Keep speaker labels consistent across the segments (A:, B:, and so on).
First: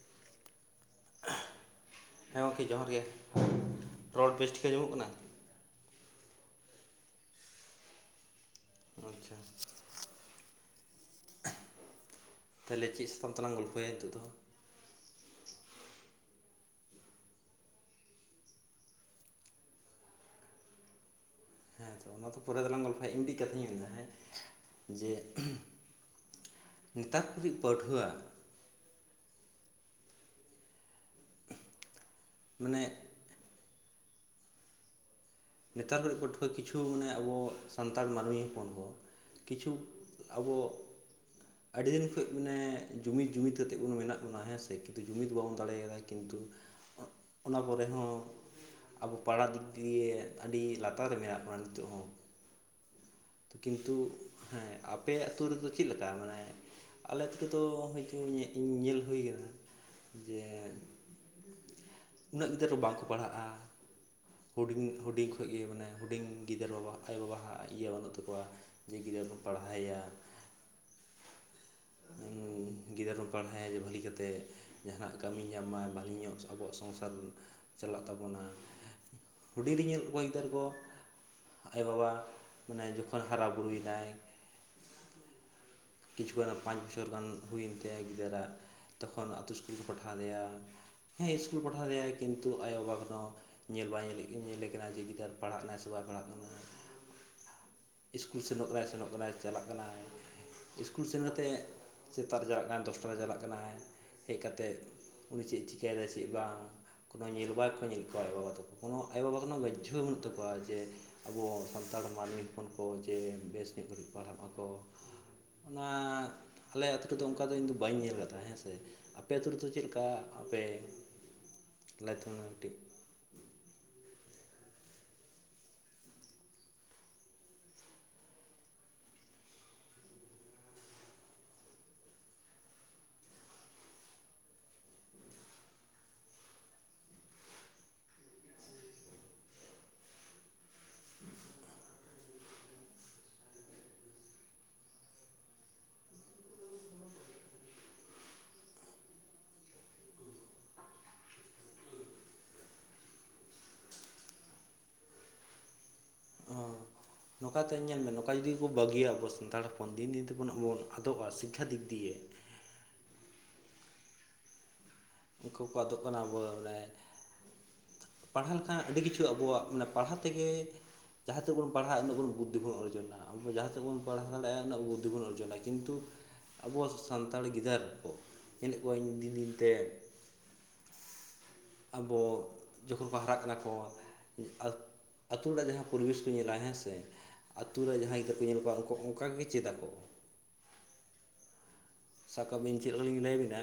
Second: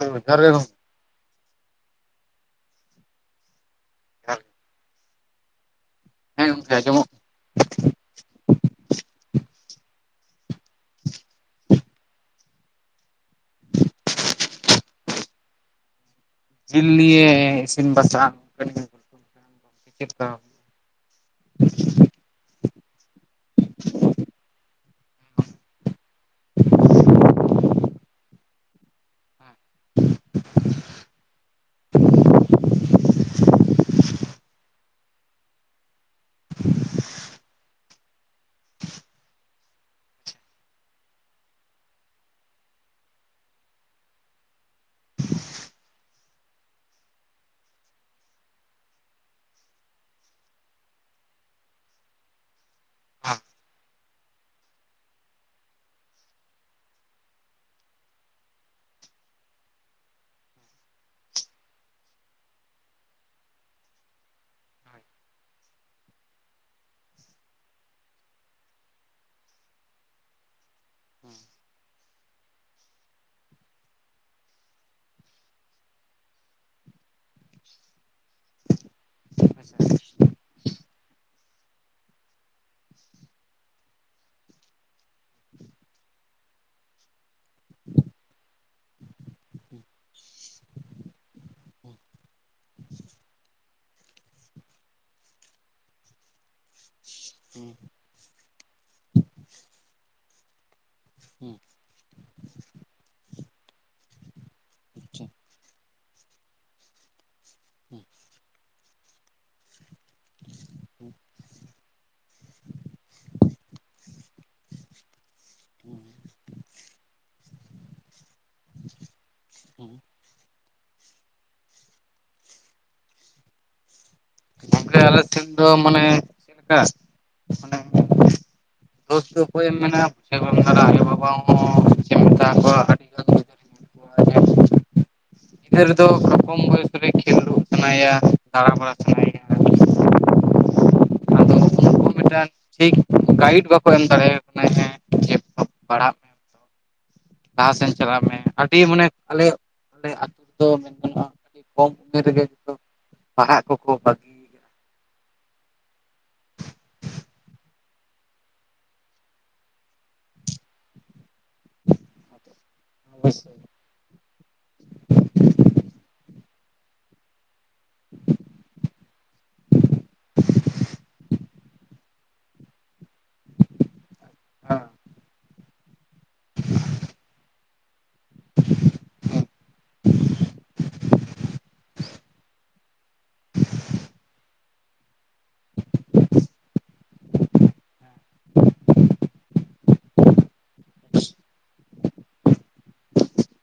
A: [unintelligible] ᱳᱠᱟᱨᱮ ᱜᱚᱝ [unintelligible]
B: ᱦᱮᱸ ᱜᱚᱝᱠᱮ ᱡᱚᱦᱟᱨ ᱜᱮ ᱨᱚᱲ
A: ᱡᱚᱦᱟᱨ ᱜᱮ
B: ᱵᱮᱥ ᱴᱷᱤᱠᱟᱹ ᱟᱡᱚᱢᱚᱜ ᱠᱟᱱᱟ?
A: ᱦᱮᱸ ᱜᱚᱝᱠᱮ ᱟᱡᱚᱢᱚᱜ
B: ᱟᱪᱪᱷᱟ᱾ ᱛᱟᱦᱚᱞᱮ ᱪᱮᱫ ᱥᱟᱛᱟᱢ ᱛᱮᱟᱞᱟᱝ ᱜᱚᱞᱯᱷᱚᱭᱟ ᱱᱤᱛᱚᱜ ᱫᱚ?
A: ᱡᱤᱞ ᱱᱤᱭᱮ ᱤᱥᱤᱱ ᱵᱟᱥᱟᱝ [unintelligible] ᱪᱮᱫ ᱠᱟ?
B: ᱦᱮᱸ ᱛᱚ ᱚᱱᱟ ᱛᱚ ᱯᱩᱨᱟᱹ ᱜᱮᱞᱟᱝ ᱜᱚᱞᱯᱷᱚᱭᱟ ᱤᱧ ᱢᱤᱫᱴᱤᱡ ᱠᱟᱛᱷᱟᱧ ᱞᱟᱹᱭᱫᱟ ᱦᱮᱸ ᱡᱮ ᱱᱮᱛᱟᱨ ᱠᱚᱭᱤᱡ [unintelligible] ᱯᱟᱹᱴᱷᱩᱣᱟᱹ
A: [inaudible]
B: ᱢᱟᱱᱮ ᱱᱮᱛᱟᱨ ᱫᱚ ᱯᱟᱹᱴᱷᱩᱣᱟᱹ ᱠᱤᱪᱷᱩ ᱢᱟᱱᱮ ᱟᱵᱚ ᱥᱟᱱᱛᱟᱲ ᱢᱟᱹᱱᱢᱤ ᱦᱚᱯᱚᱱ ᱦᱚᱸ ᱠᱤᱪᱷᱩ ᱟᱵᱚ ᱟᱹᱰᱤ ᱫᱤᱱ ᱠᱷᱚᱡ ᱢᱟᱱᱮ ᱡᱩᱢᱤᱜ ᱡᱩᱢᱤᱫ ᱠᱟᱛᱮᱜ ᱵᱚᱱ ᱢᱮᱱᱟᱜ ᱵᱚᱱᱟ ᱦᱮᱸ ᱥᱮ ᱠᱤᱱᱛᱩ ᱡᱩᱢᱤᱫ ᱵᱟᱵᱚᱱ ᱫᱟᱲᱮᱭᱟᱫᱟ ᱠᱤᱱᱛᱩ ᱚᱱᱟ ᱠᱚᱨᱮ ᱦᱚᱸ ᱟᱵᱚ ᱯᱟᱲᱟ ᱫᱤᱠ ᱫᱤᱭᱮ ᱟᱹᱰᱤ ᱞᱟᱛᱟᱨ ᱨᱮ ᱢᱮᱱᱟᱜ ᱵᱚᱱᱟ ᱱᱤᱛᱚᱜ ᱦᱚᱸ ᱠᱤᱱᱛᱩ ᱦᱮᱸ ᱟᱯᱮ ᱟᱹᱛᱩ ᱨᱮᱫᱚ ᱪᱤᱜ ᱞᱮᱠᱟ ᱢᱟᱱᱮ ᱟᱞᱮ ᱟᱛᱩ ᱨᱮ ᱫᱚ ᱠᱤᱱᱛᱩ ᱧᱮᱜ ᱧᱮᱞ ᱦᱩᱭ ᱠᱟᱱᱟ ᱡᱮ ᱩᱱᱟᱹᱜ ᱜᱤᱫᱟᱹᱨ ᱫᱚ ᱵᱟᱝᱠᱚ ᱯᱟᱲᱦᱟᱜᱼᱟ᱾ ᱦᱩᱰᱤᱧ ᱦᱩᱰᱤᱧ ᱠᱷᱚᱡ ᱜᱮ ᱢᱟᱱᱮ ᱦᱩᱰᱤᱧ ᱜᱤᱫᱽᱨᱟᱹ ᱵᱟᱵᱟ ᱟᱭᱳ ᱵᱟᱵᱟᱦᱟᱜ ᱤᱭᱟᱹ ᱵᱟᱹᱱᱩᱜ ᱛᱟ ᱛᱟᱠᱚᱣᱟ ᱡᱮ ᱜᱤᱫᱽᱨᱟᱹ ᱠᱚ ᱯᱟᱲᱦᱟᱣᱟ ᱮᱭᱟ᱾
A: [inaudible]
B: ᱩᱸ ᱜᱤᱫᱽᱟᱹᱨ ᱠᱚ ᱯᱟᱲᱦᱟᱭᱮᱣᱟ ᱵᱷᱟᱹᱞᱤ ᱠᱟᱛᱮᱜ ᱡᱟᱦᱟᱱᱟᱜ ᱠᱟᱹᱢᱤ ᱧᱟᱢ ᱢᱟᱭ ᱵᱷᱟᱹᱞᱤ ᱧᱚᱜ [unintelligible] ᱟᱵᱚᱣᱟᱜ ᱥᱚᱝᱥᱟᱨ ᱪᱟᱞᱟᱜ ᱛᱟᱵᱚᱱᱟ ᱦᱩᱰᱤᱧ ᱨᱤᱧ ᱧᱮᱞᱮᱜ ᱠᱚᱣᱟ ᱱᱮᱛᱟᱹᱨ ᱠᱚ ᱟᱭᱳᱵᱟᱵᱟ ᱢᱟᱱᱮ ᱡᱚᱠᱷᱚᱱ ᱦᱟᱨᱟ ᱵᱩᱨᱩ ᱭᱮᱱᱟᱭ ᱠᱤᱪᱷᱩ ᱜᱟᱱ ᱯᱟᱸᱪ ᱵᱚᱪᱷᱚᱨ ᱜᱟᱱ ᱦᱩᱭᱮᱱ ᱛᱟᱭᱟ ᱜᱤᱫᱽᱟᱹᱨᱟᱜ ᱛᱚᱠᱷᱚᱱ ᱟᱛᱩ ᱤᱥᱠᱩᱞ ᱠᱚ ᱯᱟᱴᱦᱟᱣ ᱞᱮᱭᱟ᱾ ᱦᱮᱸ ᱤᱥᱠᱩᱞ ᱯᱟᱴᱦᱟᱣ ᱞᱮᱭᱟ ᱠᱤᱱᱛᱩ ᱟᱭᱳᱵᱟᱵᱟ ᱠᱚᱫᱚ ᱧᱮᱞ ᱵᱟᱭ ᱧᱮᱞᱮᱜ ᱠᱤᱱ ᱧᱮᱞᱮ ᱠᱟᱱᱟ ᱡᱮ ᱜᱤᱫᱽᱟᱹᱨ ᱯᱟᱲᱦᱟᱜ ᱱᱟ ᱥᱩᱣᱟ ᱯᱟᱲᱦᱟᱜ ᱠᱟᱱᱟᱭ᱾
A: [inaudible]
B: ᱤᱥᱠᱩᱞ ᱥᱮᱱᱚᱜ ᱠᱟᱱᱟᱭ ᱥᱮᱱᱚᱜ ᱠᱟᱱᱟᱭ ᱪᱟᱞᱟᱜ ᱠᱟᱱᱟᱭ ᱤᱥᱠᱩᱞ ᱥᱮᱱ ᱟᱛᱮᱜ ᱥᱮᱛᱟᱜ ᱨᱮ ᱪᱟᱞᱟᱜ ᱠᱟᱱ ᱛᱩᱯᱩᱱᱮ ᱪᱟᱞᱟᱜ ᱠᱟᱱᱟᱭ ᱦᱮᱡ ᱠᱟᱛᱮᱜ ᱩᱱᱤ ᱪᱮᱜ ᱮ ᱪᱤᱠᱟᱹᱭᱮᱫᱟᱭ ᱪᱮᱜ ᱵᱟᱝ ᱠᱳᱱᱳ ᱧᱤᱨ ᱵᱟᱭ ᱠᱚ ᱧᱮᱞ ᱠᱚᱣᱟ ᱟᱭᱳ ᱵᱟᱵᱟ ᱛᱟᱠᱚ ᱠᱳᱱᱳ ᱟᱭᱳ ᱵᱟᱵᱟ ᱠᱳᱱᱳ ᱜᱚᱡᱡᱷᱳ ᱵᱟᱹᱱᱩᱜ ᱛᱟᱠᱚᱣᱟ ᱡᱮ ᱟᱵᱚ ᱥᱟᱱᱛᱟᱲ ᱢᱟᱹᱱᱢᱤ ᱦᱚᱯᱚᱱ ᱠᱚ ᱡᱮ ᱵᱮᱥ ᱧᱚᱜ ᱜᱷᱟᱹᱲᱤᱡ ᱯᱟᱲᱦᱟᱜ ᱟᱠᱚ ᱚᱱᱟ ᱟᱞᱮ ᱟᱛᱩ ᱨᱮ ᱫᱚ ᱚᱱᱠᱟ ᱫᱚ ᱤᱧ ᱫᱚ ᱵᱟᱹᱧ ᱧᱮᱞ ᱟᱠᱟᱜ ᱛᱟᱦᱮ ᱦᱮᱸ ᱥᱮ ᱟᱯᱮ ᱟᱛᱩ ᱨᱮᱫᱚ ᱪᱮᱜ ᱞᱮᱠᱟ? ᱟᱯᱮ ᱟᱞᱮ ᱟᱹᱛᱩ [unintelligible]
A: ᱟᱯᱮ ᱟᱞᱮ ᱟᱛᱩ ᱨᱮ ᱫᱚ ᱢᱟᱱᱮ [unintelligible] ᱫᱳᱥ ᱫᱚ ᱚᱠᱚᱭᱮᱢ ᱢᱮᱱᱟ ᱟᱭᱳ ᱵᱟᱵᱟ [unintelligible] ᱜᱤᱫᱽᱟᱹᱨ ᱫᱚ ᱠᱚᱢ ᱵᱚᱭᱚᱥ ᱨᱮ ᱠᱷᱮᱞ ᱠᱚ ᱮᱟᱱᱟᱭ ᱭᱟ ᱫᱟᱬᱟᱵᱟᱲᱟ ᱥᱟᱱᱟᱭ ᱭᱟ
B: [inaudible]
A: ᱢᱤᱫᱴᱟᱝ ᱴᱷᱤᱠ ᱜᱟᱭᱤᱴ ᱵᱟᱠᱚ ᱮᱢ ᱫᱟᱲᱮ ᱭᱟᱭ ᱠᱟᱱᱟ ᱦᱮᱸ ᱡᱮ ᱯᱟᱲᱦᱟᱜ ᱢᱮ
B: [inaudible]
A: ᱞᱟᱦᱟ ᱥᱮᱱ ᱪᱟᱞᱟᱜ ᱢᱮ ᱟᱹᱰᱤ ᱢᱟᱱᱮ ᱟᱞᱮ [unintelligible] ᱠᱚᱢ ᱩᱢᱮᱨ ᱨᱮᱜᱮ ᱠᱚ ᱯᱟᱲᱦᱟᱜ ᱠᱚᱠᱚ ᱵᱟᱜᱤ
B: ᱚ ᱱᱚᱝᱠᱟᱛᱮ ᱧᱮᱞ ᱢᱮ ᱱᱚᱝᱠᱟ ᱡᱩᱫᱤ ᱠᱚ ᱵᱟᱹᱜᱤᱭᱟ ᱟᱵᱚ ᱥᱟᱱᱛᱟᱲ ᱦᱚᱯᱚᱱ ᱫᱤᱱ ᱫᱤᱱ ᱛᱮᱵᱚᱱ ᱟᱵᱚ ᱟᱫᱚᱜᱼᱟ ᱥᱤᱠᱠᱷᱟ ᱫᱤᱠ ᱫᱤᱭᱮ᱾
A: [inaudible]
B: ᱩᱱᱠᱩ ᱠᱚ ᱟᱫᱚᱜ ᱠᱟᱱᱟ ᱵᱚᱞᱮ ᱯᱟᱲᱦᱟᱣ ᱞᱮᱠᱷᱟᱱ ᱟᱹᱰᱤ ᱠᱤᱪᱷᱩ ᱟᱵᱚᱣᱟᱜ ᱢᱟᱱᱮ ᱯᱟᱲᱦᱟᱣ ᱛᱮᱜᱮ ᱡᱟᱦᱟᱸ ᱛᱮᱵᱚᱱ ᱯᱟᱲᱦᱟᱜ ᱩᱱᱟᱹᱜ ᱵᱚᱱ ᱵᱩ ᱛᱮ ᱵᱚᱱ ᱚᱨᱡᱚᱱᱟ ᱟᱵᱚ ᱡᱟᱦᱟᱸ ᱛᱮᱵᱚᱱ ᱯᱟᱲᱦᱟᱣ [unintelligible] ᱵᱩᱫᱫᱷᱤ ᱵᱚᱱ ᱚᱨᱡᱚᱱᱟ ᱠᱤᱱᱛᱩ ᱟᱵᱚᱣᱟᱜ ᱥᱟᱱᱛᱟᱲ ᱜᱤᱫᱽᱟᱹᱨ ᱠᱚ ᱧᱮᱞᱮᱫ ᱠᱚᱣᱟᱹᱧ ᱫᱤᱱ ᱫᱤᱱ ᱛᱮ ᱟᱵᱚ ᱡᱚᱠᱷᱚᱱ ᱯᱟᱲᱦᱟᱜ ᱠᱟᱱᱟ ᱠᱚ ᱟᱛ ᱟᱹᱛᱩ ᱚᱲᱟᱜ ᱡᱟᱦᱟᱸ ᱯᱚᱨᱤᱵᱮᱥ ᱠᱚ ᱧᱮᱞᱟ ᱦᱮᱸ ᱥᱮ ᱟᱛᱩ ᱨᱮ ᱡᱟᱦᱟᱸᱭ ᱜᱤᱫᱽᱨᱟᱹ ᱠᱚ ᱧᱮᱞ ᱠᱚᱣᱟ ᱩᱱᱠᱩ ᱚᱱᱠᱟᱜᱮ ᱪᱮᱫ ᱟᱠᱚ᱾ ᱥᱟᱠᱟ ᱵᱤᱱ ᱪᱮᱫ ᱟᱫᱚ ᱞᱤᱧ ᱞᱟᱹᱭ ᱟᱵᱤᱱᱟ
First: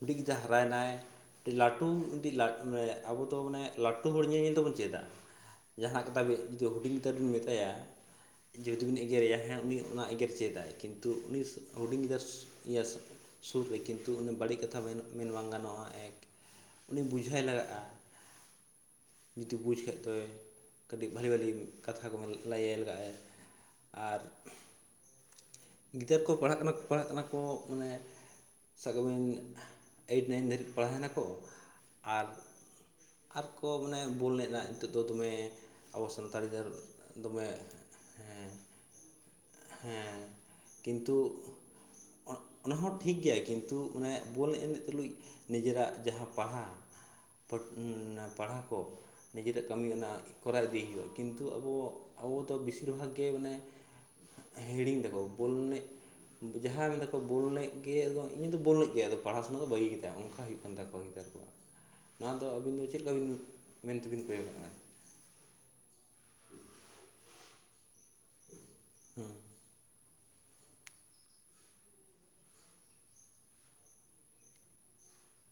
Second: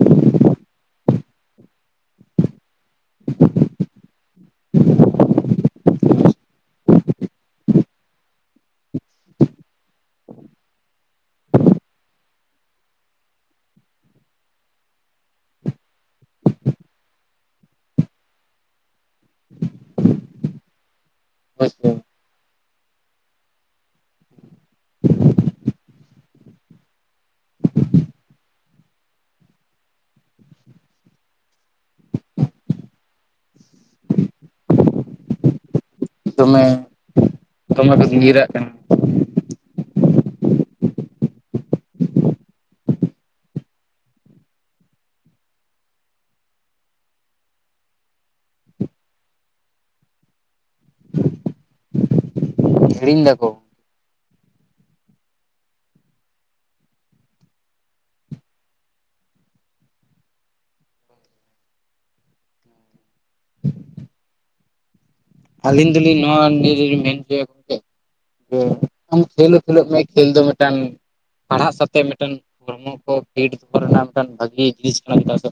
B: ᱦᱩᱰᱤ ᱜᱤᱫᱟᱹ ᱦᱟᱨᱟᱭ ᱮᱱᱟᱭ ᱞᱟᱹᱴᱩ [unintelligible] ᱟᱵᱚ ᱫᱚ ᱢᱟᱱᱮ ᱞᱟᱹᱴᱩ ᱦᱚᱲ ᱧᱮᱧᱮᱞ ᱛᱮᱵᱚᱱ ᱪᱮᱫᱟ ᱾ ᱡᱟᱦᱟ ᱠᱟᱛᱷᱟ ᱡᱩᱫᱤ ᱦᱩᱰᱤᱧ ᱩᱛᱟᱹᱨ ᱵᱮᱱ ᱢᱮᱛᱟᱭᱟ ᱡᱩᱫᱤ ᱵᱤᱱ ᱮᱜᱮ ᱨᱮᱭᱟ ᱦᱮᱸ ᱩᱱᱤ ᱚᱱᱟ ᱮᱜᱮᱨ ᱪᱮᱫᱟᱭ ᱠᱤᱱᱛᱩ ᱩᱱᱤ ᱦᱩᱰᱤᱧ ᱜᱤᱫᱟᱹᱨ ᱥᱩ ᱤᱭᱟᱹ ᱥᱩᱨ ᱨᱮ ᱠᱤᱱᱛᱩ ᱩᱱᱤ ᱵᱟᱹᱲᱤᱜ ᱠᱟᱛᱷᱟ ᱢᱮᱱ ᱢᱮᱱ ᱵᱟᱝ ᱜᱟᱱᱚᱜᱼᱟ ᱮᱠ ᱩᱱᱤ ᱵᱩᱡᱷᱟᱭ ᱞᱟᱜᱟᱜᱼᱟ ᱾ ᱡᱩᱫᱤ ᱵᱩᱡ ᱠᱷᱟᱡ ᱫᱚᱭ ᱾ ᱠᱟᱹᱴᱤᱡ ᱵᱷᱟᱹᱞᱤ ᱵᱷᱟᱹᱞᱤ
A: ᱦᱳᱭᱥᱮ
B: ᱠᱟᱛᱷᱟ ᱠᱚᱦᱚ ᱞᱟᱹᱭ ᱟᱭ ᱞᱟᱜᱟᱜ-ᱟ ᱟᱨ
A: [inaudible]
B: ᱜᱤᱫᱟᱹᱨ ᱠᱚ ᱯᱟᱲᱦᱟᱜ ᱠᱟᱱᱟ ᱠᱚ ᱯᱟᱲᱦᱟᱜ ᱠᱟᱱᱟ ᱠᱚ ᱢᱟᱱᱮ ᱥᱟᱜᱠᱟ ᱢᱮᱱ ᱮᱭᱤᱴ ᱱᱟᱭᱤᱱ ᱫᱷᱟᱹᱨᱤᱡ ᱠᱚ ᱯᱟᱲᱟᱣ ᱱᱟᱠᱚ ᱟᱨ ᱟᱨᱠᱚ ᱢᱟᱱᱮ ᱵᱚᱞ ᱮᱱᱮᱡ ᱨᱮᱱᱟᱜ ᱱᱤᱛᱚᱜ ᱫᱚ ᱫᱚᱢᱮ ᱟᱵᱚ ᱥᱟᱱᱛᱟᱞᱤ
A: ᱫᱚᱢᱮ
B: ᱨᱮᱱ ᱫᱚᱢᱮ
A: ᱠᱚ ᱱᱤᱨᱟᱜ
B: ᱦᱮᱸ
A: ᱠᱟᱱᱟ
B: ᱦᱮᱸ ᱾ ᱠᱤᱱᱛᱩ ᱚᱱᱟ ᱚᱱᱟ ᱦᱚᱸ ᱴᱷᱤᱠ ᱜᱮᱭᱟ ᱠᱤᱱᱛᱩ ᱚᱱᱮ ᱵᱚᱞ ᱮᱱᱮᱡ ᱛᱩᱞᱩᱡ᱾ ᱱᱤᱡᱮᱨᱟᱜ ᱡᱟᱦᱟᱸ ᱯᱟᱲᱦᱟᱜ ᱯᱚᱲ ᱮᱸ ᱯᱟᱲᱦᱟᱣ ᱠᱚ ᱱᱤᱡᱮᱨᱟᱜ ᱠᱟᱹᱢᱤ ᱚᱱᱟ ᱠᱚᱨᱟᱣ ᱤᱫᱤ ᱦᱩᱭᱩᱜᱼᱟ ᱠᱤᱱᱛᱩ ᱟᱵᱚ ᱟᱵᱚ ᱫᱚ ᱵᱮᱥᱤᱨ ᱵᱷᱟᱜᱽ
A: ᱦᱤᱲᱤᱧ
B: ᱜᱮ
A: ᱫᱟᱠᱚ
B: ᱢᱟᱱᱮ ᱦᱮᱲᱤᱝ ᱫᱟᱵᱚ ᱵᱚᱞ ᱮᱱᱮᱡ ᱾ ᱡᱟᱦᱟᱸᱭ ᱢᱮᱱ ᱫᱟᱠᱚ ᱵᱚᱞ ᱮᱱᱮᱡ ᱜᱮ ᱟᱫᱚ ᱩᱱᱤ ᱫᱚ ᱵᱚᱞ ᱮᱱᱮᱡ ᱜᱮ ᱟᱫᱚ ᱯᱟᱲᱦᱟᱣ ᱥᱮᱱᱟᱜ ᱫᱚ ᱵᱟᱹᱜᱤ ᱠᱮᱫᱟ ᱚᱱᱠᱟ ᱦᱩᱭᱩᱜ ᱠᱟᱱ ᱛᱟᱠᱚ ᱾ [unintelligible] ᱱᱚᱣᱟ ᱫᱚ ᱟᱹᱵᱤᱱ ᱫᱚ ᱪᱮᱞᱠᱟ ᱵᱮᱱ ᱢᱮᱱᱛᱮ ᱵᱮᱱ ᱠᱚᱭᱚᱜᱼᱟ?
A: ᱟᱹᱞᱤᱧ ᱫᱚᱞᱤᱧ ᱱᱚᱣᱟ ᱱᱤᱭᱟᱹᱜᱮᱞᱤᱧ ᱢᱮᱱ ᱦᱚᱪᱚᱭᱟ ᱡᱮ ᱟᱢ ᱠᱷᱮᱞ ᱠᱷᱮᱞᱳᱜ ᱢᱮ ᱠᱷᱮᱞ ᱫᱚ ᱢᱤᱫᱴᱟᱱ ᱯᱟᱲᱦᱟᱜ ᱥᱟᱶᱛᱮ ᱢᱤᱫᱴᱮᱱ ᱦᱚᱲᱢᱚ ᱠᱚ ᱯᱷᱤᱴ ᱫᱚᱦᱚ ᱨᱮᱱᱟᱜ ᱢᱤᱫᱴᱮᱱ ᱵᱷᱟᱹᱜᱤ ᱡᱤᱱᱤᱥ ᱠᱟᱱᱟ ᱪᱮᱫᱟᱜ ᱥᱮ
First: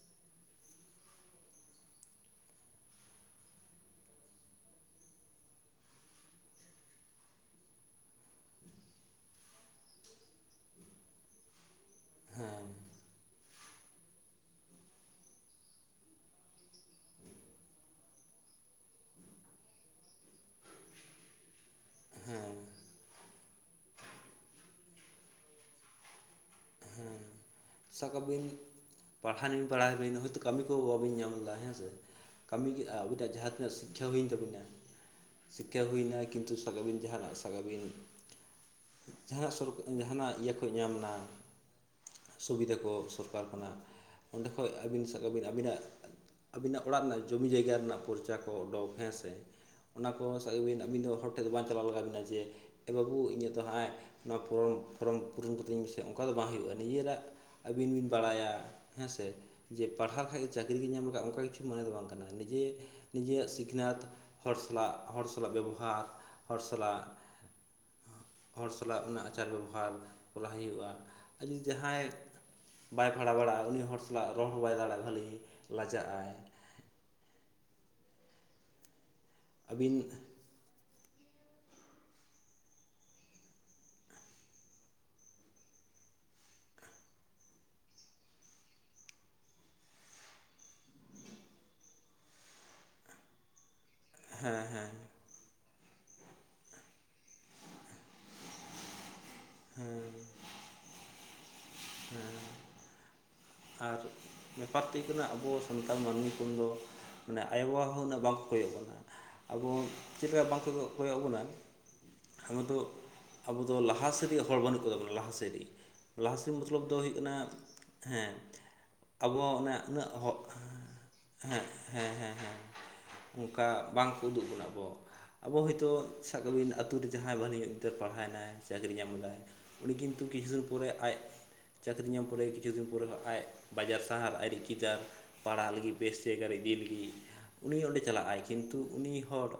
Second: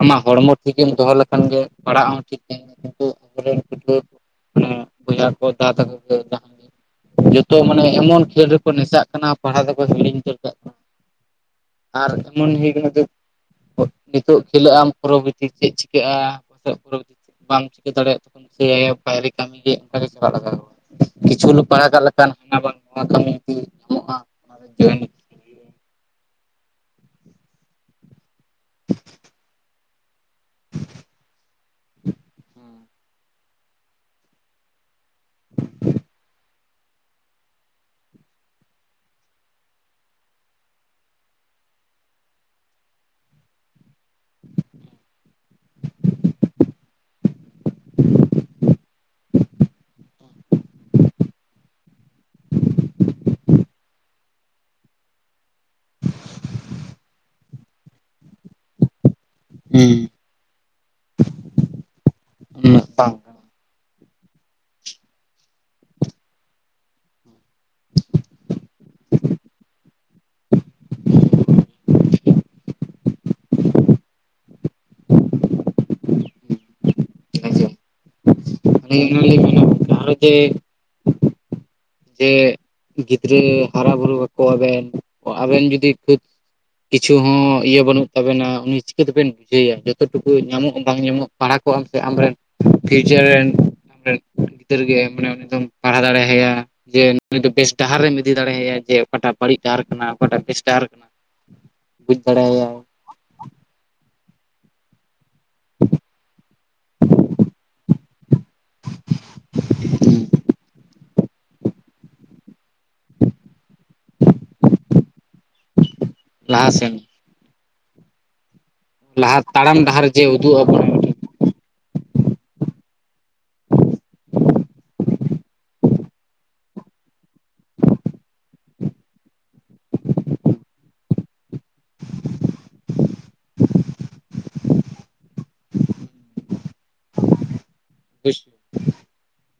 A: ᱟᱢᱟᱜ ᱦᱚᱲᱢᱚ ᱴᱷᱤᱠᱮᱢ ᱫᱚᱦᱚ ᱞᱮᱠᱷᱟᱱ ᱜᱮ ᱯᱟᱲᱦᱟᱜ ᱦᱚᱸ ᱴᱷᱤᱠ ᱛᱟᱦᱮ ᱜᱮᱭᱟ ᱠᱤᱱᱛᱩ ᱟᱵᱚᱨᱮᱱ ᱜᱤᱫᱽᱨᱟᱹ ᱢᱟᱱᱮ ᱵᱚᱭᱦᱟ ᱠᱚ ᱫᱟᱫᱟ ᱛᱟᱠᱚ ᱠᱚ ᱡᱟᱦᱟᱸ ᱜᱮ ᱡᱚᱛᱚ ᱢᱟᱱᱮ ᱮᱢᱚᱱ ᱠᱷᱮᱞ ᱨᱮᱠᱚ ᱱᱮᱥᱟᱜ ᱠᱟᱱᱟ ᱯᱟᱲᱦᱟᱣ ᱫᱟᱠᱚ ᱦᱤᱲᱤᱧ ᱩᱛᱟᱹᱨ ᱠᱟᱜ ᱠᱟᱱᱟ ᱾ ᱟᱨ ᱮᱢᱚᱱ ᱜᱮ ᱦᱩᱭ ᱠᱟᱱᱟ ᱫᱩ ᱱᱤᱛᱚᱜ ᱠᱷᱮᱞᱳᱜ ᱟᱢ ᱯᱚᱨᱚᱵᱚᱨᱛᱤ ᱪᱮᱜ ᱪᱤᱠᱟᱹᱜᱼᱟ [unintelligible] ᱵᱟᱢ ᱪᱤᱠᱟᱹ ᱫᱟᱲᱮᱭᱟᱜ ᱛᱚᱠᱷᱚᱱ [unintelligible] ᱵᱟᱭᱨᱮ ᱠᱟᱹᱢᱤ ᱜᱮ ᱚᱱᱠᱟ ᱜᱮ ᱪᱟᱞᱟᱜ ᱞᱟᱜᱟᱜᱼᱟ ᱠᱤᱪᱷᱩ ᱦᱚᱞᱚ ᱯᱟᱲᱦᱟᱣ ᱠᱟᱜ ᱞᱮᱠᱷᱟᱱ ᱦᱟᱱᱟ ᱵᱟᱝ ᱱᱚᱣᱟ ᱠᱟᱹᱢᱤ ᱠᱚ ᱧᱟᱢᱚᱜᱼᱟ ᱚᱱᱟ ᱨᱮ ᱡᱚᱭᱮᱱ
B: ᱦᱮᱸ ᱥᱟᱵ ᱠᱟ ᱵᱤᱱ ᱯᱟᱲᱦᱟᱣ [unintelligible] ᱦᱳᱭᱛᱳ ᱠᱟᱹᱢᱤ ᱠᱚ ᱵᱟᱵᱤᱱ ᱧᱟᱢ ᱞᱮᱫᱟ ᱦᱮᱸ ᱥᱮ ᱠᱟᱹᱢᱤ ᱜᱮ ᱟᱵᱤᱱ ᱴᱮᱸᱜ ᱡᱟᱦᱟᱸ ᱛᱤᱱᱟᱹᱜ ᱥᱤ ᱠᱷᱟ ᱦᱩᱭᱮᱱ ᱛᱟᱵᱤᱱᱟ ᱥᱤᱠᱠᱷᱟ ᱦᱩᱭᱱᱟ ᱠᱤᱱᱛᱩ ᱥᱟᱵ ᱠᱟᱜ ᱵᱤᱱ ᱡᱟᱦᱟᱱᱟᱜ ᱥᱟᱵ ᱠᱟᱜ ᱵᱤᱱ ᱡᱟᱦᱟᱱᱟᱜ ᱥᱚᱨᱠᱟ ᱡᱟᱦᱟᱱᱟᱜ ᱤᱭᱟᱹ ᱠᱚ ᱧᱟᱢ ᱮᱫᱟ ᱥᱩᱵᱤᱫᱷᱟ ᱠᱚ ᱥᱚᱨᱠᱟᱨ ᱠᱷᱚᱱᱟᱜ ᱚᱸᱰᱮ ᱠᱷᱚᱡ ᱟᱹᱵᱤᱱ ᱥᱟᱵᱠᱟᱜ ᱵᱤᱱ ᱟᱹᱵᱤᱱᱟᱜ ᱟᱹᱵᱤᱱᱟᱜ ᱚᱲᱟᱜ ᱨᱮᱱᱟᱜ ᱡᱚᱢᱤ ᱡᱟᱭᱜᱟ ᱨᱮᱱᱟᱜ ᱯᱚᱨᱪᱟ ᱠᱚ ᱰᱚ ᱦᱮᱸᱥᱮ ᱚᱱᱟ ᱠᱚ [unintelligible] ᱟᱹᱵᱤᱱ ᱫᱚ ᱦᱚᱲ ᱴᱷᱮᱱ ᱫᱚ ᱵᱟᱝ ᱪᱟᱞᱟᱣ ᱞᱟᱜᱟᱣ ᱵᱤᱱᱟ ᱡᱮ ᱮ ᱵᱟᱵᱩ ᱤᱧᱟᱹᱜ ᱫᱚ ᱦᱟᱜ ᱟᱭ ᱱᱚᱣᱟ ᱯᱷᱚᱨᱚᱢ ᱯᱩᱨᱚᱱ ᱯᱷᱚᱨᱚᱢ ᱯᱩᱨᱚᱱ ᱠᱟᱛᱤᱧ ᱢᱮ ᱥᱮ ᱚᱱᱠᱟ ᱫᱚ ᱵᱟᱝ ᱦᱩᱭᱩᱜᱼᱟ ᱱᱤᱡᱮᱨᱟᱜ ᱟᱹᱵᱤᱱ ᱵᱤᱱ ᱵᱟᱲᱟᱭᱟ ᱦᱮᱸ ᱥᱮ ᱡᱮ
A: ᱦᱩᱸ
B: ᱯᱟᱲᱦᱟᱜ ᱠᱷᱟᱡ ᱠᱚ ᱪᱟᱹᱠᱨᱤ ᱜᱮ ᱧᱟᱢ ᱠᱟᱜ ᱚᱱᱠᱟ ᱠᱤᱪᱷᱩ ᱢᱚᱱᱮ ᱫᱚ ᱵᱟᱝ ᱠᱟᱱᱟ ᱱᱤᱡᱮ
A: ᱩᱱᱟᱹᱜ ᱵᱟᱝ ᱠᱟᱱᱟ
B: ᱱᱤᱡᱮᱭᱟᱜ ᱥᱤᱠᱷᱱᱟᱹᱛ ᱦᱚᱲ ᱥᱟᱞᱟᱜ ᱦᱚᱲ ᱥᱟᱞᱟᱜ ᱵᱮᱵᱚᱦᱟᱨ ᱦᱚᱲ ᱥᱟᱞᱟᱜ ᱦᱚᱲ ᱥᱟᱞᱟᱜ ᱚᱱᱟ ᱟᱪᱟᱨ ᱵᱮᱵᱚᱦᱟᱨ ᱠᱚᱨᱟᱣ ᱦᱩᱭᱩᱜᱼᱟ ᱟᱨ ᱡᱩᱫᱤ ᱡᱟᱦᱟᱸᱭ ᱵᱟᱭ ᱯᱟᱲᱦᱟᱣ ᱵᱟᱲᱟᱜᱼᱟ ᱩᱱᱤ ᱦᱚᱲ ᱥᱟᱞᱟᱜ ᱨᱚᱲ ᱦᱚᱸ ᱵᱟᱭ ᱫᱟᱲᱮᱭᱟᱜᱼᱟ ᱠᱷᱟᱹᱞᱤ ᱞᱟᱡᱟᱜᱼᱟᱭ ᱾
A: ᱟᱹᱞᱤᱧ [unintelligible]
B: ᱟᱹᱵᱤᱱᱼᱟᱜ᱾
A: ᱜᱷᱟᱨᱚᱸᱡᱽ ᱨᱮ ᱡᱮ ᱜᱤᱫᱽᱨᱟᱹ ᱦᱟᱨᱟ ᱵᱩᱨᱩ ᱠᱟᱠᱚᱣᱟᱵᱮᱱ᱾ ᱟᱵᱮᱱᱡᱩᱫᱤ ᱠᱷ ᱠᱤᱪᱷᱩ ᱦᱚᱸ ᱤᱭᱟᱹ ᱵᱟᱹᱱᱩᱜ ᱛᱟᱵᱮᱱᱟ ᱩᱱᱤ ᱪᱤᱠᱟᱹ ᱛᱮᱵᱮᱱ ᱵᱩᱡᱷᱟᱹᱣᱮᱭᱟ᱾ ᱡᱚᱛᱚ ᱴᱩᱠᱩ ᱧᱟᱢᱚᱜ ᱵᱟᱝ ᱧᱟᱢᱚᱜ ᱯᱟᱲᱦᱟᱣ ᱠᱚᱜᱼᱟᱢ ᱥᱮ ᱟᱢᱨᱮᱱ ᱯᱷᱤᱭᱩᱪᱟᱨ ᱨᱮᱱ ᱟᱢ ᱨᱮᱱ
B: ᱦᱮᱸ
A: ᱜᱤᱫᱽᱟᱹᱨ
B: ᱦᱮᱸ
A: ᱜᱮ ᱢᱟᱱᱮ ᱩᱱᱤ ᱫᱚᱢ ᱯᱟᱲᱦᱟᱣ ᱫᱟᱲᱮ ᱟᱭᱟ, ᱡᱮ ᱱᱩᱭ ᱫᱚ ᱵᱮᱥ ᱰᱟᱦᱟᱨᱮᱢ ᱤᱫᱤ ᱫᱟᱲᱮᱭᱟᱭᱟ ᱡᱮ ᱚᱠᱟᱴᱟᱜ ᱵᱟᱹᱲᱤᱡ ᱰᱟᱦᱟᱨ ᱠᱟᱱᱟ ᱚᱠᱟᱴᱟᱜ ᱵᱮᱥ ᱰᱟᱦᱟᱨ ᱠᱟᱱᱟ ᱵᱩᱡᱽ ᱫᱟᱲᱮᱭᱟᱭ᱾
B: ᱟᱨ ᱵᱮᱯᱟᱨ ᱛᱮᱫ ᱠᱟᱱᱟ ᱟᱵᱚ ᱥᱟᱱᱛᱟᱲ ᱢᱟᱹᱱᱢᱤ ᱠᱚᱫᱚ ᱢᱟᱱᱮ ᱟᱭᱳᱼᱵᱟᱵᱟ ᱦᱚᱸ ᱩᱱᱟᱹᱜ ᱵᱟᱝᱠᱚ ᱠᱚᱭᱚᱜ ᱵᱚᱱᱟ᱾ ᱟᱵᱚ ᱪᱮᱫ ᱞᱮᱠᱟ ᱵᱟᱝ ᱠᱚ ᱠᱚᱭᱚᱜ ᱟᱵᱚᱱᱟ᱾ ᱟᱵᱚ ᱫᱚ, ᱟᱵᱚ ᱫᱚ ᱞᱟᱦᱟᱥᱮᱫ ᱤᱫᱤ ᱦᱚᱲ ᱵᱟᱹᱱᱩᱜ ᱠᱚᱛᱟᱵᱚᱱᱟ ᱞᱟᱦᱟᱥᱮᱫ ᱤᱫᱤ᱾ ᱞᱟᱦᱟᱥᱮᱫ
A: ᱞᱟᱦᱟ
B: ᱢᱚᱛᱞᱚᱵ
A: ᱥᱮᱱ
B: ᱫᱚ ᱦᱩᱭᱩᱜ ᱠᱟᱱᱟ ᱦᱮᱸ ᱟᱵᱚ
A: ᱞᱟᱦᱟ
B: ᱚᱱᱮ
A: ᱛᱟᱲᱟᱢ ᱰᱟᱦᱟᱨ
B: ᱩᱱᱟᱹᱜ
A: ᱡᱮ
B: ᱦᱚᱜ
A: ᱩᱫᱩᱜ ᱟᱵᱚᱱᱟ
B: ᱦᱮᱸ, ᱦᱮᱸ, ᱦᱮᱸ, ᱦᱮᱸ ᱚᱱᱠᱟ ᱵᱟᱝᱠᱚ ᱩᱫᱩᱜ ᱵᱚᱱᱟ ᱟᱵᱚ ᱾ ᱟᱵᱚ ᱦᱚᱭᱛᱳ ᱥᱟᱵ ᱠᱟᱜᱵᱤᱱ ᱟᱛᱳ ᱨᱮ ᱡᱟᱦᱟᱸᱭ ᱵᱷᱟᱹᱞᱤ ᱧᱚᱜ ᱜᱤᱫᱽᱨᱟᱹ ᱯᱟᱲᱦᱟᱣᱮᱱᱟᱭ ᱪᱟᱹᱠᱨᱤ ᱧᱟᱢᱫᱟᱭ ᱾ ᱩᱱᱤ ᱠᱤᱱᱛᱩ ᱠᱤᱪᱷᱩ ᱫᱤᱱ ᱯᱚᱨᱮ ᱟᱡ ᱪᱟᱹᱠᱨᱤ ᱧᱟᱢ ᱯᱚᱨᱮ ᱠᱤᱪᱷᱩ ᱫᱤᱱ ᱯᱚᱨᱮ ᱦᱚᱸ ᱟᱡ ᱵᱟᱡᱟᱨ ᱥᱟᱦᱟᱨ ᱟᱨᱮ ᱪᱤᱫᱟᱹᱨ ᱯᱟᱲᱦᱟᱜ ᱞᱟᱹᱜᱤᱫ ᱵᱮᱥ ᱡᱟᱭᱜᱟᱨᱮ ᱤᱫᱤ ᱞᱟᱹᱜᱤᱫ ᱩᱱᱤ ᱚᱸᱰᱮ ᱪᱟᱞᱟᱜᱼᱟᱭ
A: ᱚᱵᱚᱥᱥᱳᱭ᱾
B: ᱠᱤᱱᱛᱩ ᱩᱱᱤ ᱦᱚᱲ,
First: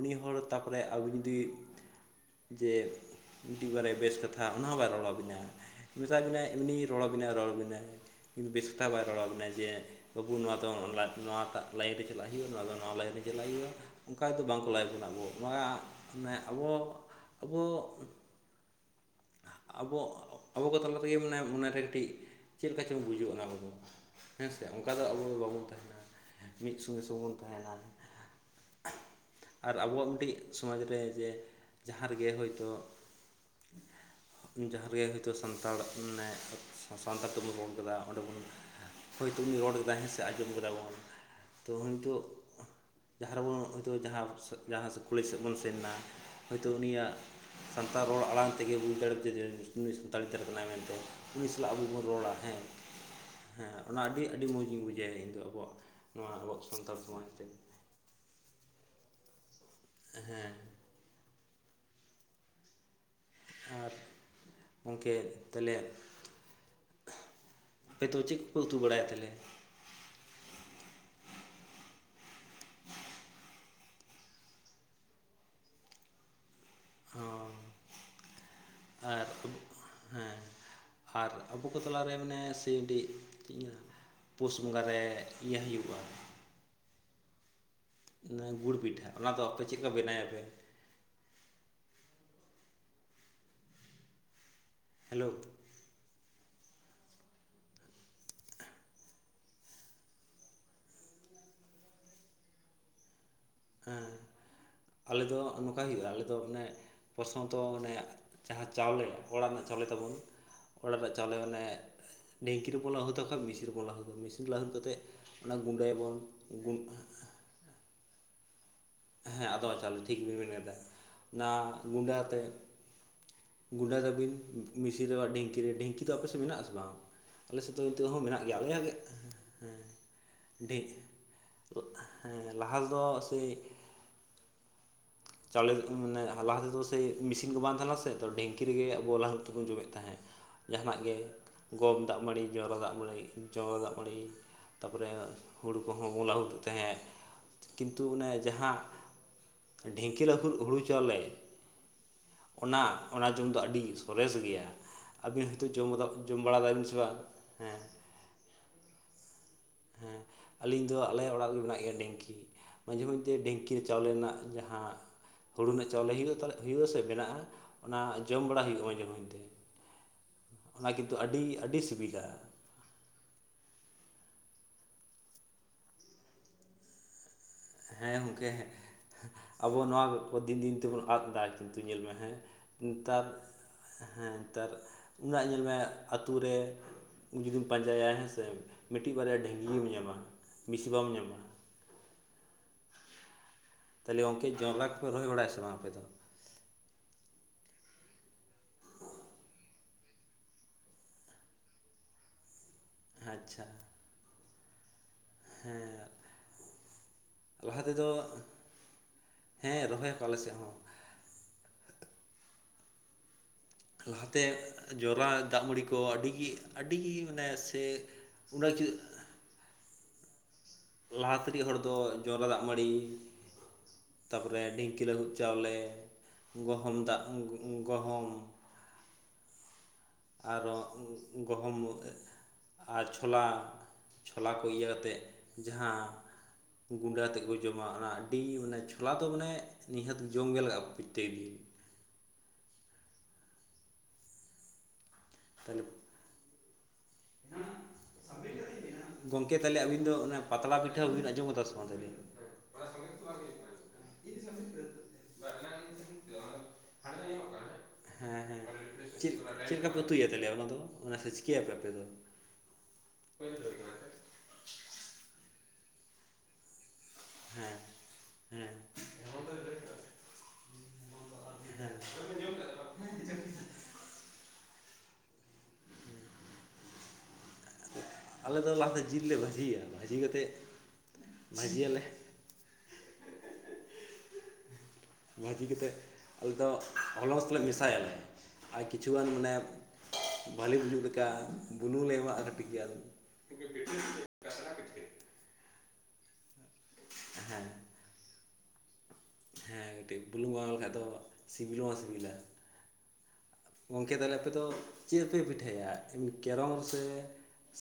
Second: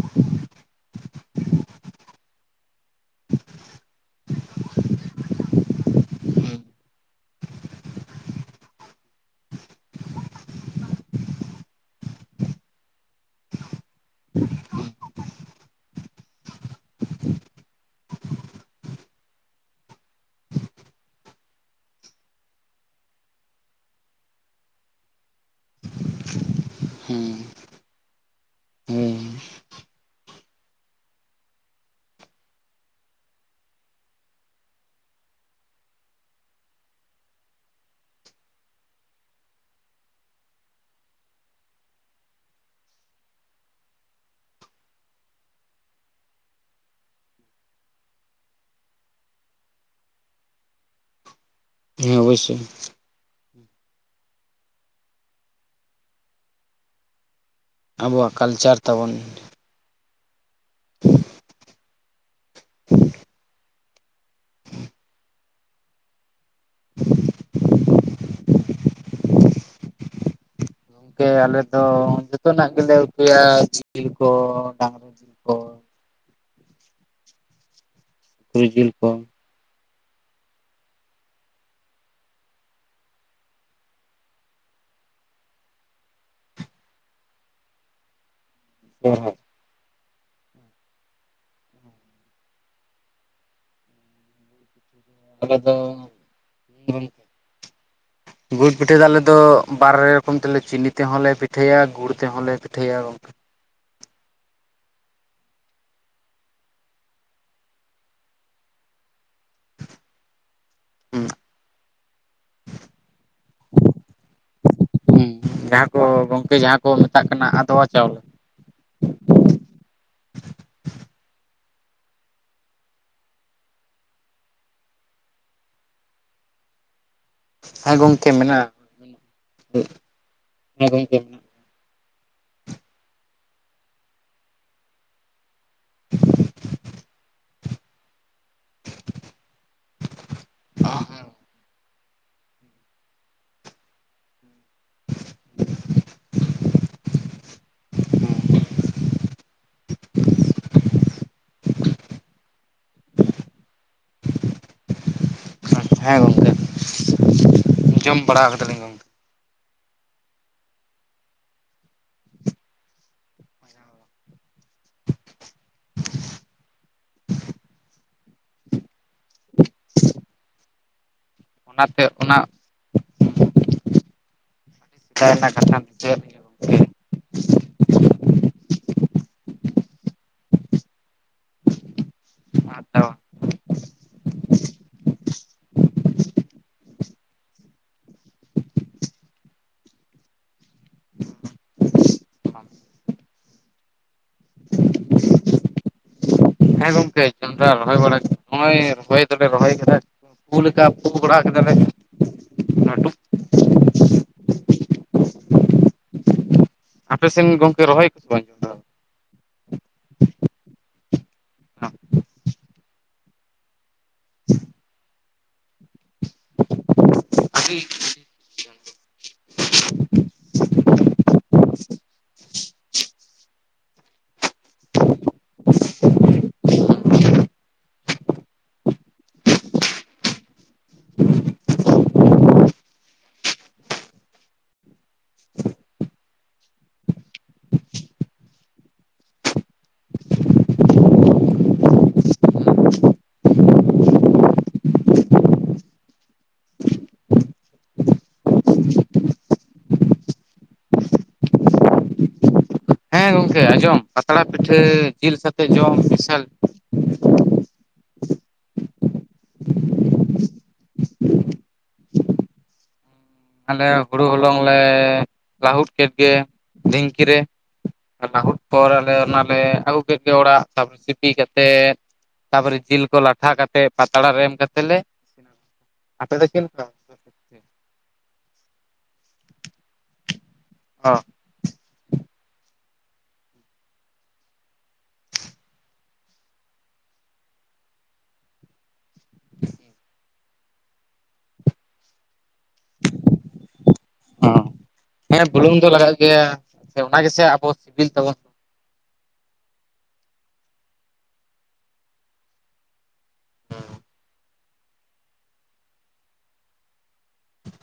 B: ᱩᱱᱤ ᱦᱚᱲ ᱛᱟᱨᱯᱚᱨᱮ ᱟᱵᱮᱱ ᱡᱩᱫᱤ, ᱡᱮ ᱢᱤᱫᱤᱡ ᱵᱟᱨᱭᱟ ᱵᱮᱥ ᱠᱟᱛᱷᱟ ᱚᱱᱟ ᱦᱚᱸ ᱵᱟᱭ ᱨᱚᱲ ᱟᱵᱤᱱᱟᱭ, ᱢᱮᱛᱟ ᱵᱤᱱᱟᱭ
A: ᱦᱮᱸ
B: ᱮᱢᱱᱤ ᱨᱚᱲ ᱟᱵᱤᱱᱟᱭ ᱨᱚᱲ ᱟᱵᱤᱱᱟᱭ᱾ ᱠᱤᱱᱛᱩ ᱵᱮᱥᱛᱟ ᱵᱮᱥᱴᱟ ᱵᱟᱭ ᱨᱚᱲ ᱟᱵᱤᱱᱟ ᱡᱮ ᱵᱟᱹᱵᱩ ᱱᱚᱣᱟ ᱫᱚ ᱱᱚᱣᱟᱴᱟᱜ ᱞᱟᱭᱤᱱ ᱨᱮ ᱪᱟᱞᱟᱜ ᱦᱩᱭᱩᱜᱼᱟ, ᱱᱚᱣᱟ ᱫᱚ ᱱᱚᱣᱟ ᱞᱟᱭᱤᱱ ᱨᱮ ᱪᱟᱞᱟᱜ ᱦᱩᱭᱩᱜᱼᱟ, ᱚᱝᱠᱟ ᱫᱚ ᱵᱟᱝᱠᱚ ᱞᱟᱭᱮᱫ ᱵᱚᱱᱟ ᱟᱵᱚ ᱱᱚᱣᱟ ᱢᱟᱱᱮ ᱟᱵᱚ, ᱟᱵᱚ, ᱟᱵᱚ, ᱟᱵᱚ ᱠᱚ ᱛᱟᱞᱟ ᱛᱮᱜᱮ ᱢᱟᱱᱮ ᱢᱚᱱᱮᱨᱮ ᱠᱟᱹᱴᱤᱡ ᱪᱮᱫᱼᱠᱟ ᱪᱚᱝ ᱵᱩᱡᱩᱜ ᱚᱱᱟ ᱠᱟᱫᱚ, ᱦᱮᱸᱥᱮ, ᱚᱱᱠᱟ ᱫᱚ ᱟᱵᱚ ᱫᱚ ᱵᱟᱵᱚᱱ ᱛᱟᱦᱮᱸᱱᱟ, ᱢᱤᱫ ᱥᱚᱸᱜᱮ ᱥᱚᱸᱜᱮ ᱵᱚᱱ ᱛᱟᱦᱮᱸᱱᱟ᱾
A: ᱦᱮᱸ
B: ᱟᱨ ᱟᱵᱚᱣᱟᱜ ᱢᱤᱫᱴᱤᱡ ᱥᱚᱢᱟᱡᱽ ᱨᱮ ᱡᱮ ᱡᱟᱦᱟᱸ ᱨᱮᱜᱮ ᱦᱳᱭᱛᱚ ᱡᱟᱸᱦᱟ ᱨᱮᱜᱮ ᱦᱳᱭᱛᱚ ᱥᱟᱱᱛᱟᱲ ᱢᱟᱱᱮ ᱥᱟ ᱥᱟᱱᱛᱟᱲ ᱛᱚᱵᱩ ᱵᱚᱱ ᱨᱚᱲ ᱠᱟᱫᱟ ᱚᱸᱰᱮ ᱵᱚᱱ ᱦᱳᱭᱛᱚ ᱩᱱᱤ ᱨᱚᱲ ᱠᱮᱫᱟᱭ ᱦᱮᱸ ᱥᱮ ᱟᱸᱡᱚᱢ ᱠᱮᱫᱟ ᱵᱚᱱ᱾ ᱛᱚ ᱦᱳᱭᱛᱚ ᱡᱟᱦᱟᱸ ᱨᱮᱵᱚᱱ ᱦᱳᱭᱛᱚ ᱡᱟᱦᱟᱸ ᱡᱟᱦᱟᱸ ᱠᱚᱞᱮᱡᱽ ᱥᱮᱫ ᱵᱚᱱ ᱥᱮᱱ ᱮᱱᱟ ᱦᱳᱭᱛᱚ ᱩᱱᱤᱭᱟᱜ ᱥᱟᱱᱛᱟᱲ ᱨᱚᱲ ᱟᱲᱟᱝ ᱛᱮᱜᱮ ᱵᱩᱡᱽ ᱫᱟᱲᱮ ᱠᱮᱫᱟ ᱡᱮ ᱱᱩᱭ ᱥᱟᱱᱛᱟᱲ ᱜᱤᱫᱽᱨᱟᱹ ᱠᱟᱱᱟᱭ ᱢᱮᱱᱛᱮ᱾ ᱩᱱᱤ ᱥᱟᱞᱟᱜ ᱟᱵᱚ ᱵᱚᱱ ᱨᱚᱲᱟ ᱦᱮᱸ, ᱦᱮᱸ ᱦᱮᱸ ᱚᱱᱟ ᱟᱹᱰᱤ ᱟᱹᱰᱤ ᱢᱚᱡᱽ ᱞᱤᱧ ᱵᱩᱡᱷᱟ ᱤᱧ ᱫᱚ ᱟᱵᱚᱣᱟᱜ ᱱᱚᱣᱟ ᱟᱵᱚᱣᱟᱜ ᱥᱟᱱᱛᱟᱲ ᱥᱚᱢᱟᱡᱽ ᱨᱮ᱾
A: ᱟᱵᱚᱣᱟᱜ ᱠᱟᱞᱪᱟᱨ ᱛᱟᱵᱚᱱ,
B: ᱦᱮᱸ,
A: [inaudible] [inaudible]
B: ᱟᱨ ᱜᱚᱝᱠᱮ ᱛᱟᱞᱦᱮ?
A: [inaudible]
B: ᱦᱳᱭᱛᱚ ᱪᱮᱫ ᱠᱚᱯᱮ ᱩᱛᱩ ᱵᱟᱲᱟᱭᱟ ᱛᱟᱞᱦᱮ?
A: ᱠᱮ ᱟᱞᱮ ᱫᱚ ᱡᱚᱛᱚᱱᱟᱜ ᱜᱮᱞᱮ ᱩᱛᱩᱭᱟ ᱡᱤᱞ ᱠᱚ ᱰᱟᱝᱨᱟ ᱡᱤᱞ ᱠᱚ᱾
B: ᱦᱚᱸ,
A: ᱥᱩᱠᱨᱤ ᱡᱤᱞ ᱠᱚ
B: ᱟᱨ ᱟ ᱦᱮᱸ ᱟᱨ ᱟᱵᱩ ᱠᱚ ᱛᱟᱞᱟᱨᱮ ᱢᱟᱱᱮ ᱥᱤ ᱰᱤ ᱪᱮᱫ ᱤᱧ ᱢᱮᱱᱟ? ᱯᱩᱥ ᱵᱚᱸᱜᱟ ᱨᱮ ᱤᱭᱟᱹ ᱦᱩᱭᱩᱜᱼᱟ᱾ ᱱᱚᱣᱟ ᱜᱩᱲ ᱯᱤᱴᱷᱟᱹ ᱚᱱᱟᱫᱚ ᱟᱯᱮ ᱪᱮᱫ ᱞᱮᱠᱟ ᱵᱮᱱᱟᱭ ᱟᱯᱮ? ᱦᱮᱞᱳ᱾
A: ᱟᱞᱮ ᱫᱚ [unintelligible]
B: [inaudible]
A: ᱜᱩᱲ ᱯᱤᱴᱷᱟᱹ ᱫᱚ ᱟᱞᱮ ᱫᱚ ᱵᱟᱨᱮ ᱨᱚᱠᱚᱢ ᱛᱮᱞᱮ ᱪᱤᱱᱤ ᱛᱮᱦᱚᱸ ᱞᱮ ᱯᱤᱴᱷᱟᱹᱭᱟ ᱜᱩᱲ ᱛᱮᱦᱚᱸ ᱞᱮ ᱯᱤᱴᱷᱟᱹᱭᱟ ᱜᱚᱝᱠᱮ᱾
B: ᱦᱮᱸ᱾ ᱟᱞᱮ ᱫᱚ ᱱᱚᱝᱠᱟᱭ ᱦᱩᱭᱩᱜᱼᱟ ᱟᱞᱮ ᱫᱚ ᱟᱱᱮ ᱯᱚᱥᱚᱱᱛᱚ ᱢᱚᱱᱮ ᱡᱟᱦᱟᱸ ᱪᱟᱣᱞᱮ ᱚᱲᱟᱜ ᱨᱮᱱᱟᱜ ᱪᱟᱣᱞᱮ ᱛᱟᱵᱚᱱ ᱚᱲᱟᱜ ᱨᱮᱱᱟᱜ ᱪᱟᱣᱞᱮ ᱢᱟᱱᱮ ᱰᱷᱤᱝᱠᱤ ᱨᱮᱠᱚ ᱞᱟᱹᱦᱩᱛ ᱵᱟᱠᱷᱟᱡ ᱢᱮᱥᱤᱱ ᱨᱮᱵᱚᱱ ᱞᱟᱹᱦᱩᱫ ᱫᱟ ᱢᱮᱥᱤᱱ ᱨᱮ ᱞᱟᱦᱩᱫ ᱠᱟᱛᱮᱫ
A: ᱦᱩᱸ
B: ᱚᱱᱟ ᱜᱩᱸᱰᱟᱹ
A: ᱡᱟᱦᱟᱸ
B: ᱵᱚᱱ᱾
A: ᱠᱚ ᱜᱚᱝᱠᱮ ᱡᱟᱦᱟᱸ ᱠᱚ ᱢᱮᱛᱟᱜ ᱟᱫᱣᱟ ᱪᱟᱣᱞᱮ᱾
B: ᱦᱮᱸ ᱟᱫᱚᱣᱟ ᱪᱟᱣᱞᱮ ᱴᱷᱤᱠ ᱵᱤᱱ ᱢᱮᱱ ᱠᱟᱫᱟ ᱚᱱᱟ ᱜᱩᱰᱟᱹ ᱟᱛᱮᱫ᱾ ᱜᱩᱸᱰᱟᱹ ᱛᱟᱵᱤᱱ ᱢᱤᱥᱤᱨ ᱨᱮᱦᱚᱸ ᱰᱷᱤᱝᱠᱤ ᱨᱮ, ᱰᱷᱤᱝᱠᱤ ᱫᱚ ᱟᱯᱮᱥᱮᱫ ᱢᱮᱱᱟᱜ ᱟᱥᱮ ᱵᱟᱝ? ᱟᱞᱮ ᱥᱮᱫ ᱫᱚ
A: ᱦᱮᱸ
B: ᱱᱤᱛᱚᱜ ᱦᱚᱸ
A: ᱜᱚᱝᱠᱮ
B: ᱢᱮᱱᱟᱜ ᱜᱮᱭᱟ
A: ᱢᱮᱱᱟᱜᱼᱟ
B: ᱟᱞᱮᱭᱟᱜ ᱜᱮ ᱦᱮᱸ᱾
A: ᱜᱚᱝᱠᱮ ᱢᱮᱱᱟᱜ
B: ᱳᱜ ᱦᱮᱸ ᱞᱟᱦᱟ ᱛᱮᱫᱚ ᱥᱮ ᱪᱟᱣᱞᱮ ᱢᱟᱱᱮ ᱞᱟᱦᱟ ᱛᱮᱫᱚ ᱥᱮ ᱢᱮᱥᱤᱱ ᱠᱚ ᱵᱟᱝ ᱛᱟᱦᱮᱞᱮᱱᱟ ᱥᱮ ᱛᱚ ᱰᱷᱤᱮᱝᱠᱤ ᱨᱮᱜᱮ ᱟᱵᱚ ᱞᱦᱟᱹᱨᱩᱫ ᱛᱮᱵᱚ ᱡᱚᱢᱮᱫ ᱛᱟᱦᱮᱸᱫ᱾ ᱡᱟᱦᱟᱸᱱᱼᱟᱜ ᱜᱮ ᱜᱚᱢ ᱫᱟᱜ ᱢᱟᱹᱲᱤ ᱡᱚᱶᱨᱟ ᱫᱟᱜ ᱢᱟᱹᱲᱤ ᱡᱚᱶᱨᱟ ᱫᱟᱜ ᱢᱟᱹᱲᱤ᱾ ᱛᱟᱯᱚᱨᱮ ᱦᱩᱲᱩ ᱠᱚᱦᱚᱸ ᱵᱚᱞᱟᱦᱩᱫ ᱮᱫ ᱛᱟᱦᱮᱸᱫ ᱠᱤᱱᱛᱩ ᱚᱱᱮ ᱡᱟᱦᱟᱸ ᱰᱷᱤᱝᱠᱤ ᱞᱟᱹᱦᱩᱫ ᱦᱩᱲᱩ ᱪᱚᱞᱮ ᱚᱱᱟ ᱚᱱᱟ ᱡᱚᱢ ᱫᱚ ᱟᱹᱰᱤ ᱥᱚᱨᱮᱥ ᱜᱮᱭᱟ᱾ ᱟᱵᱤᱱ ᱦᱳᱭᱛᱚ ᱡᱚᱢ
A: ᱦᱮᱸ
B: ᱡᱚᱢ
A: ᱜᱚᱝᱠᱮ
B: ᱵᱟᱲᱟ ᱠᱟᱫᱟᱵᱤᱱ ᱥᱮ ᱵᱟᱝ ᱦᱮᱸ᱾
A: ᱡᱚᱢ ᱵᱟᱲᱟ ᱟᱠᱟᱫᱟᱞᱤᱧ ᱜᱟᱝ
B: ᱦᱮᱸ ᱟᱹᱞᱤᱧ ᱫᱚ ᱟᱞᱮᱭᱟᱜ ᱚᱲᱟᱜ ᱨᱮᱜᱮ ᱢᱮᱱᱟᱜ ᱜᱮᱭᱟ ᱰᱷᱤᱝᱠᱤ᱾ ᱢᱟᱡᱷᱮ ᱢᱚᱫᱽᱫᱷᱮ ᱰᱷᱤᱮᱝᱠᱤ ᱪᱟᱣᱞᱮ ᱨᱮᱱᱟᱜ ᱡᱟᱦᱟᱸ ᱦᱩᱲᱩ ᱨᱮᱱᱟᱜ ᱪᱟᱣᱞᱮ ᱦᱩᱭᱩᱜᱼᱟ ᱛᱟᱞᱮ ᱦᱩᱭᱩᱜᱼᱟ ᱥᱮ ᱢᱮᱱᱟᱜᱼᱟ ᱚᱱᱟ ᱡᱚᱢ ᱵᱟᱲᱟ ᱦᱩᱭᱩᱜᱼᱟ ᱢᱟᱡᱮ ᱢᱚᱫᱦᱮ ᱛᱮ ᱚᱱᱟ ᱠᱤᱱᱛᱩ ᱟᱹᱰᱤ ᱟᱹᱰᱤ
A: ᱚᱱᱟᱛᱮ
B: ᱥᱤᱵᱤᱞᱟ
A: ᱚᱱᱟ [unintelligible] ᱟᱱᱤᱡ᱾
B: ᱦᱮᱸ ᱜᱚᱝᱠᱮ ᱦᱮᱸ ᱟᱵᱚ ᱱᱚᱣᱟ ᱫᱤᱱ ᱫᱤᱱ ᱛᱮᱵᱚᱱ ᱟᱹᱫ ᱫᱟ ᱠᱤᱱᱛᱩ ᱧᱮᱞ ᱢᱮ ᱦᱮᱸ
A: ᱟᱫᱚ
B: ᱱᱮᱛᱟᱨ ᱦᱮᱸ ᱱᱮᱛᱟᱨ ᱩᱱᱟᱹᱜ ᱧᱮᱞ ᱢᱮ ᱟᱛᱳ ᱨᱮ ᱩᱱ ᱡᱩᱫᱤᱢ ᱯᱟᱸᱡᱟᱭᱟ ᱦᱮᱸ ᱥᱮ ᱢᱤᱫᱴᱤᱡ ᱵᱟᱨᱭᱟ ᱰᱷᱤᱝᱜᱤᱢ ᱧᱟᱢᱼ ᱟ ᱵᱤᱥᱤ ᱵᱟᱢ ᱧᱟᱢᱟ᱾
A: [inaudible]
B: ᱛᱟᱦᱚᱞᱮ ᱜᱚᱝᱠᱮ ᱡᱚᱱᱰᱨᱟ ᱠᱚ ᱯᱮ ᱨᱚᱦᱚᱭ ᱵᱟᱲᱟᱭᱟ ᱟᱥᱮ ᱵᱟᱝ ᱟᱯᱮ ᱫᱚ?
A: ᱦᱮᱸ ᱜᱚᱝᱠᱮ ᱡᱚᱰᱨᱟ ᱨᱚᱦᱚᱭ ᱵᱟᱲᱟ ᱱᱚᱜ ᱚᱭ ᱨᱚᱦᱚᱭ ᱫᱚᱞᱮ ᱨᱚᱦᱚᱭ ᱟᱠᱟᱫᱟ ᱯᱩ ᱞᱮᱠᱟ ᱯᱩ ᱵᱟᱲᱟ ᱠᱮᱫᱟᱞᱮ᱾ ᱞᱟᱹᱴᱩ
B: ᱟᱪᱪᱷᱟ᱾ ᱦᱮᱸ
A: ᱟᱯᱮᱥᱮᱱ
B: ᱞᱟᱦᱟ
A: ᱜᱚᱝᱠᱮ
B: ᱛᱮᱫᱚ
A: ᱨᱚᱦᱚᱭ ᱠᱚ ᱥᱮ ᱵᱟᱝ ᱡᱚᱱᱰᱨᱟ?
B: ᱦᱮᱸ ᱨᱚᱦᱚᱭ ᱟᱠᱚ ᱟᱞᱮ ᱥᱮᱫ ᱦᱚᱸ᱾
A: [inaudible]
B: ᱞᱟᱦᱟᱛᱮ ᱡᱚᱨᱟ ᱫᱟᱜ ᱢᱟᱹᱲᱤ ᱠᱚ ᱟᱹᱰᱤᱜᱮ ᱟᱹᱰᱤᱜᱮ ᱢᱟᱱᱮ ᱥᱮ [unintelligible] ᱞᱟᱦᱟᱛᱤᱱᱤᱡ ᱦᱚᱲ ᱫᱚ ᱡᱚᱱᱰᱨᱟ ᱫᱟᱜ ᱢᱟᱹᱲᱤ ᱛᱟᱯᱚᱨᱮ ᱰᱷᱤᱝᱠᱤ ᱞᱟᱹᱦᱩᱫ ᱪᱟᱣᱞᱮ, ᱜᱚᱦᱚᱢ ᱫᱟᱜ ᱜᱚᱦᱚᱢ ᱟᱨᱦᱚᱸ ᱜᱚᱦᱩᱢ ᱟᱨ ᱪᱷᱳᱞᱟ, ᱪᱷᱳᱞᱟ ᱠᱚ ᱤᱭᱟᱹ ᱠᱟᱛᱮᱜ ᱡᱟᱦᱟᱸ ᱜᱩᱸᱰᱟᱹ ᱟᱛᱮᱜ ᱠᱚ ᱡᱚᱢ ᱟ ᱚᱱᱟ ᱰᱤ ᱤᱭᱩ ᱢᱟᱱᱮ ᱪᱷᱳᱞᱟ ᱫᱚ ᱢᱟᱱᱮ ᱱᱤᱦᱟᱹᱛ ᱡᱚᱢᱜᱮ ᱞᱟᱜᱟᱜᱼᱟ [unintelligible] ᱾ [unintelligible]
A: [inaudible]
B: [unintelligible] ᱜᱚᱝᱠᱮ ᱛᱟᱦᱞᱮ ᱟᱹᱵᱤᱱ ᱫᱚ ᱚᱱᱟ ᱯᱟᱛᱲᱟ ᱯᱤᱴᱷᱟᱹ ᱦᱚᱸᱵᱤᱱ ᱟᱸᱡᱚᱢ ᱠᱟᱫᱟ ᱥᱮ ᱵᱟᱝ ᱠᱟᱹᱞᱤ ᱾
A: ᱦᱮᱸ ᱜᱚᱢᱠᱮ ᱟᱸᱡᱚᱢ ᱯᱟᱛᱲᱟ ᱯᱤᱴᱷᱟᱹ ᱡᱤᱞ ᱥᱟᱛᱮᱜ ᱡᱚᱢ ᱢᱤᱥᱟᱞ
B: [unintelligible] ᱦᱮᱸ ᱦᱮᱸ ᱪᱮᱜ ᱪᱮᱜᱠᱟ ᱯᱮ ᱩᱛᱩ ᱭᱟ? ᱛᱟᱦᱚᱞᱮ ᱚᱱᱟ ᱫᱚ ᱚᱱᱟ ᱥᱮ [unintelligible] ᱟᱯᱮ ᱫᱚ? [inaudible]
A: ᱟᱞᱮ ᱦᱳᱲᱳ ᱦᱚᱞᱚᱝ ᱞᱮ ᱞᱟᱹᱦᱩᱫ ᱠᱮᱫ ᱜᱮ ᱰᱷᱤᱝᱠᱤ ᱨᱮ
B: ᱦᱮᱸ
A: ᱞᱟᱹᱦᱩᱫ
B: ᱦᱮᱸ
A: ᱯᱚᱨ ᱟᱞᱮ ᱚᱱᱟᱞᱮ ᱟᱹᱜᱩ ᱠᱮᱫ ᱜᱮ ᱚᱲᱟᱜ ᱛᱟᱨᱯᱚᱨᱮ ᱥᱤᱯᱤ ᱠᱟᱛᱮᱫ ᱛᱟᱯᱚᱨᱮ ᱡᱤᱞ ᱠᱚ ᱞᱟᱴᱷᱟ ᱠᱟᱛᱮᱫ ᱯᱟᱛᱲᱟ ᱨᱮ ᱮᱢ ᱠᱟᱛᱮ ᱞᱮ ᱾ ᱟᱯᱮ ᱫᱚ ᱪᱮᱞᱠᱟ?
B: ᱟᱞᱮ ᱫᱚ ᱞᱟᱦᱟ ᱛᱮ ᱡᱤᱞ ᱞᱮ ᱵᱷᱟᱹᱡᱤᱭᱟ ᱵᱷᱟᱹᱡᱤ ᱠᱟᱛᱮᱫ
A: [inaudible]
B: ᱵᱷᱟᱡᱤᱭᱟᱞᱮ ᱵᱷᱟᱡᱤ ᱠᱟᱛᱮᱫ ᱟᱞᱮ ᱫᱚ ᱦᱚᱞᱚᱥ ᱞᱮ ᱢᱮᱥᱟᱭᱟᱞᱮ ᱾ ᱟᱨ ᱠᱤᱪᱷᱩ ᱜᱟᱱ ᱢᱟᱱᱮ ᱵᱷᱟᱹᱞᱤ ᱵᱩᱡᱩᱜ ᱞᱮᱠᱟ ᱵᱩᱞᱩᱝ ᱞᱮ ᱮᱢᱟᱜ [unintelligible]
A: ᱦᱩᱸ ᱦᱮᱸ ᱵᱩᱞᱩᱝ ᱫᱚ ᱞᱟᱜᱟᱜ ᱜᱮᱭᱟ ᱚᱱᱟ ᱜᱮᱥᱮ
B: ᱦᱮᱸ
A: ᱟᱵᱚ ᱥᱤᱵᱤᱞ ᱛᱟᱵᱚᱱ ᱾
B: ᱦᱮᱸ ᱠᱟᱹᱴᱤᱡ ᱵᱩᱞᱩᱝ ᱵᱟᱝ ᱮᱢ ᱞᱮᱠᱷᱟᱡ ᱫᱚ ᱥᱤᱵᱤᱞ ᱦᱚᱸ ᱵᱟᱝ ᱥᱤᱵᱤᱞᱟ᱾ ᱜᱚᱝᱠᱮ ᱛᱟᱞᱮ ᱟᱯᱮᱫᱚ ᱪᱮᱜ ᱯᱮ ᱯᱤᱴᱷᱟᱹᱭᱟ? [unintelligible] ᱠᱮᱨᱚᱢ ᱥᱮ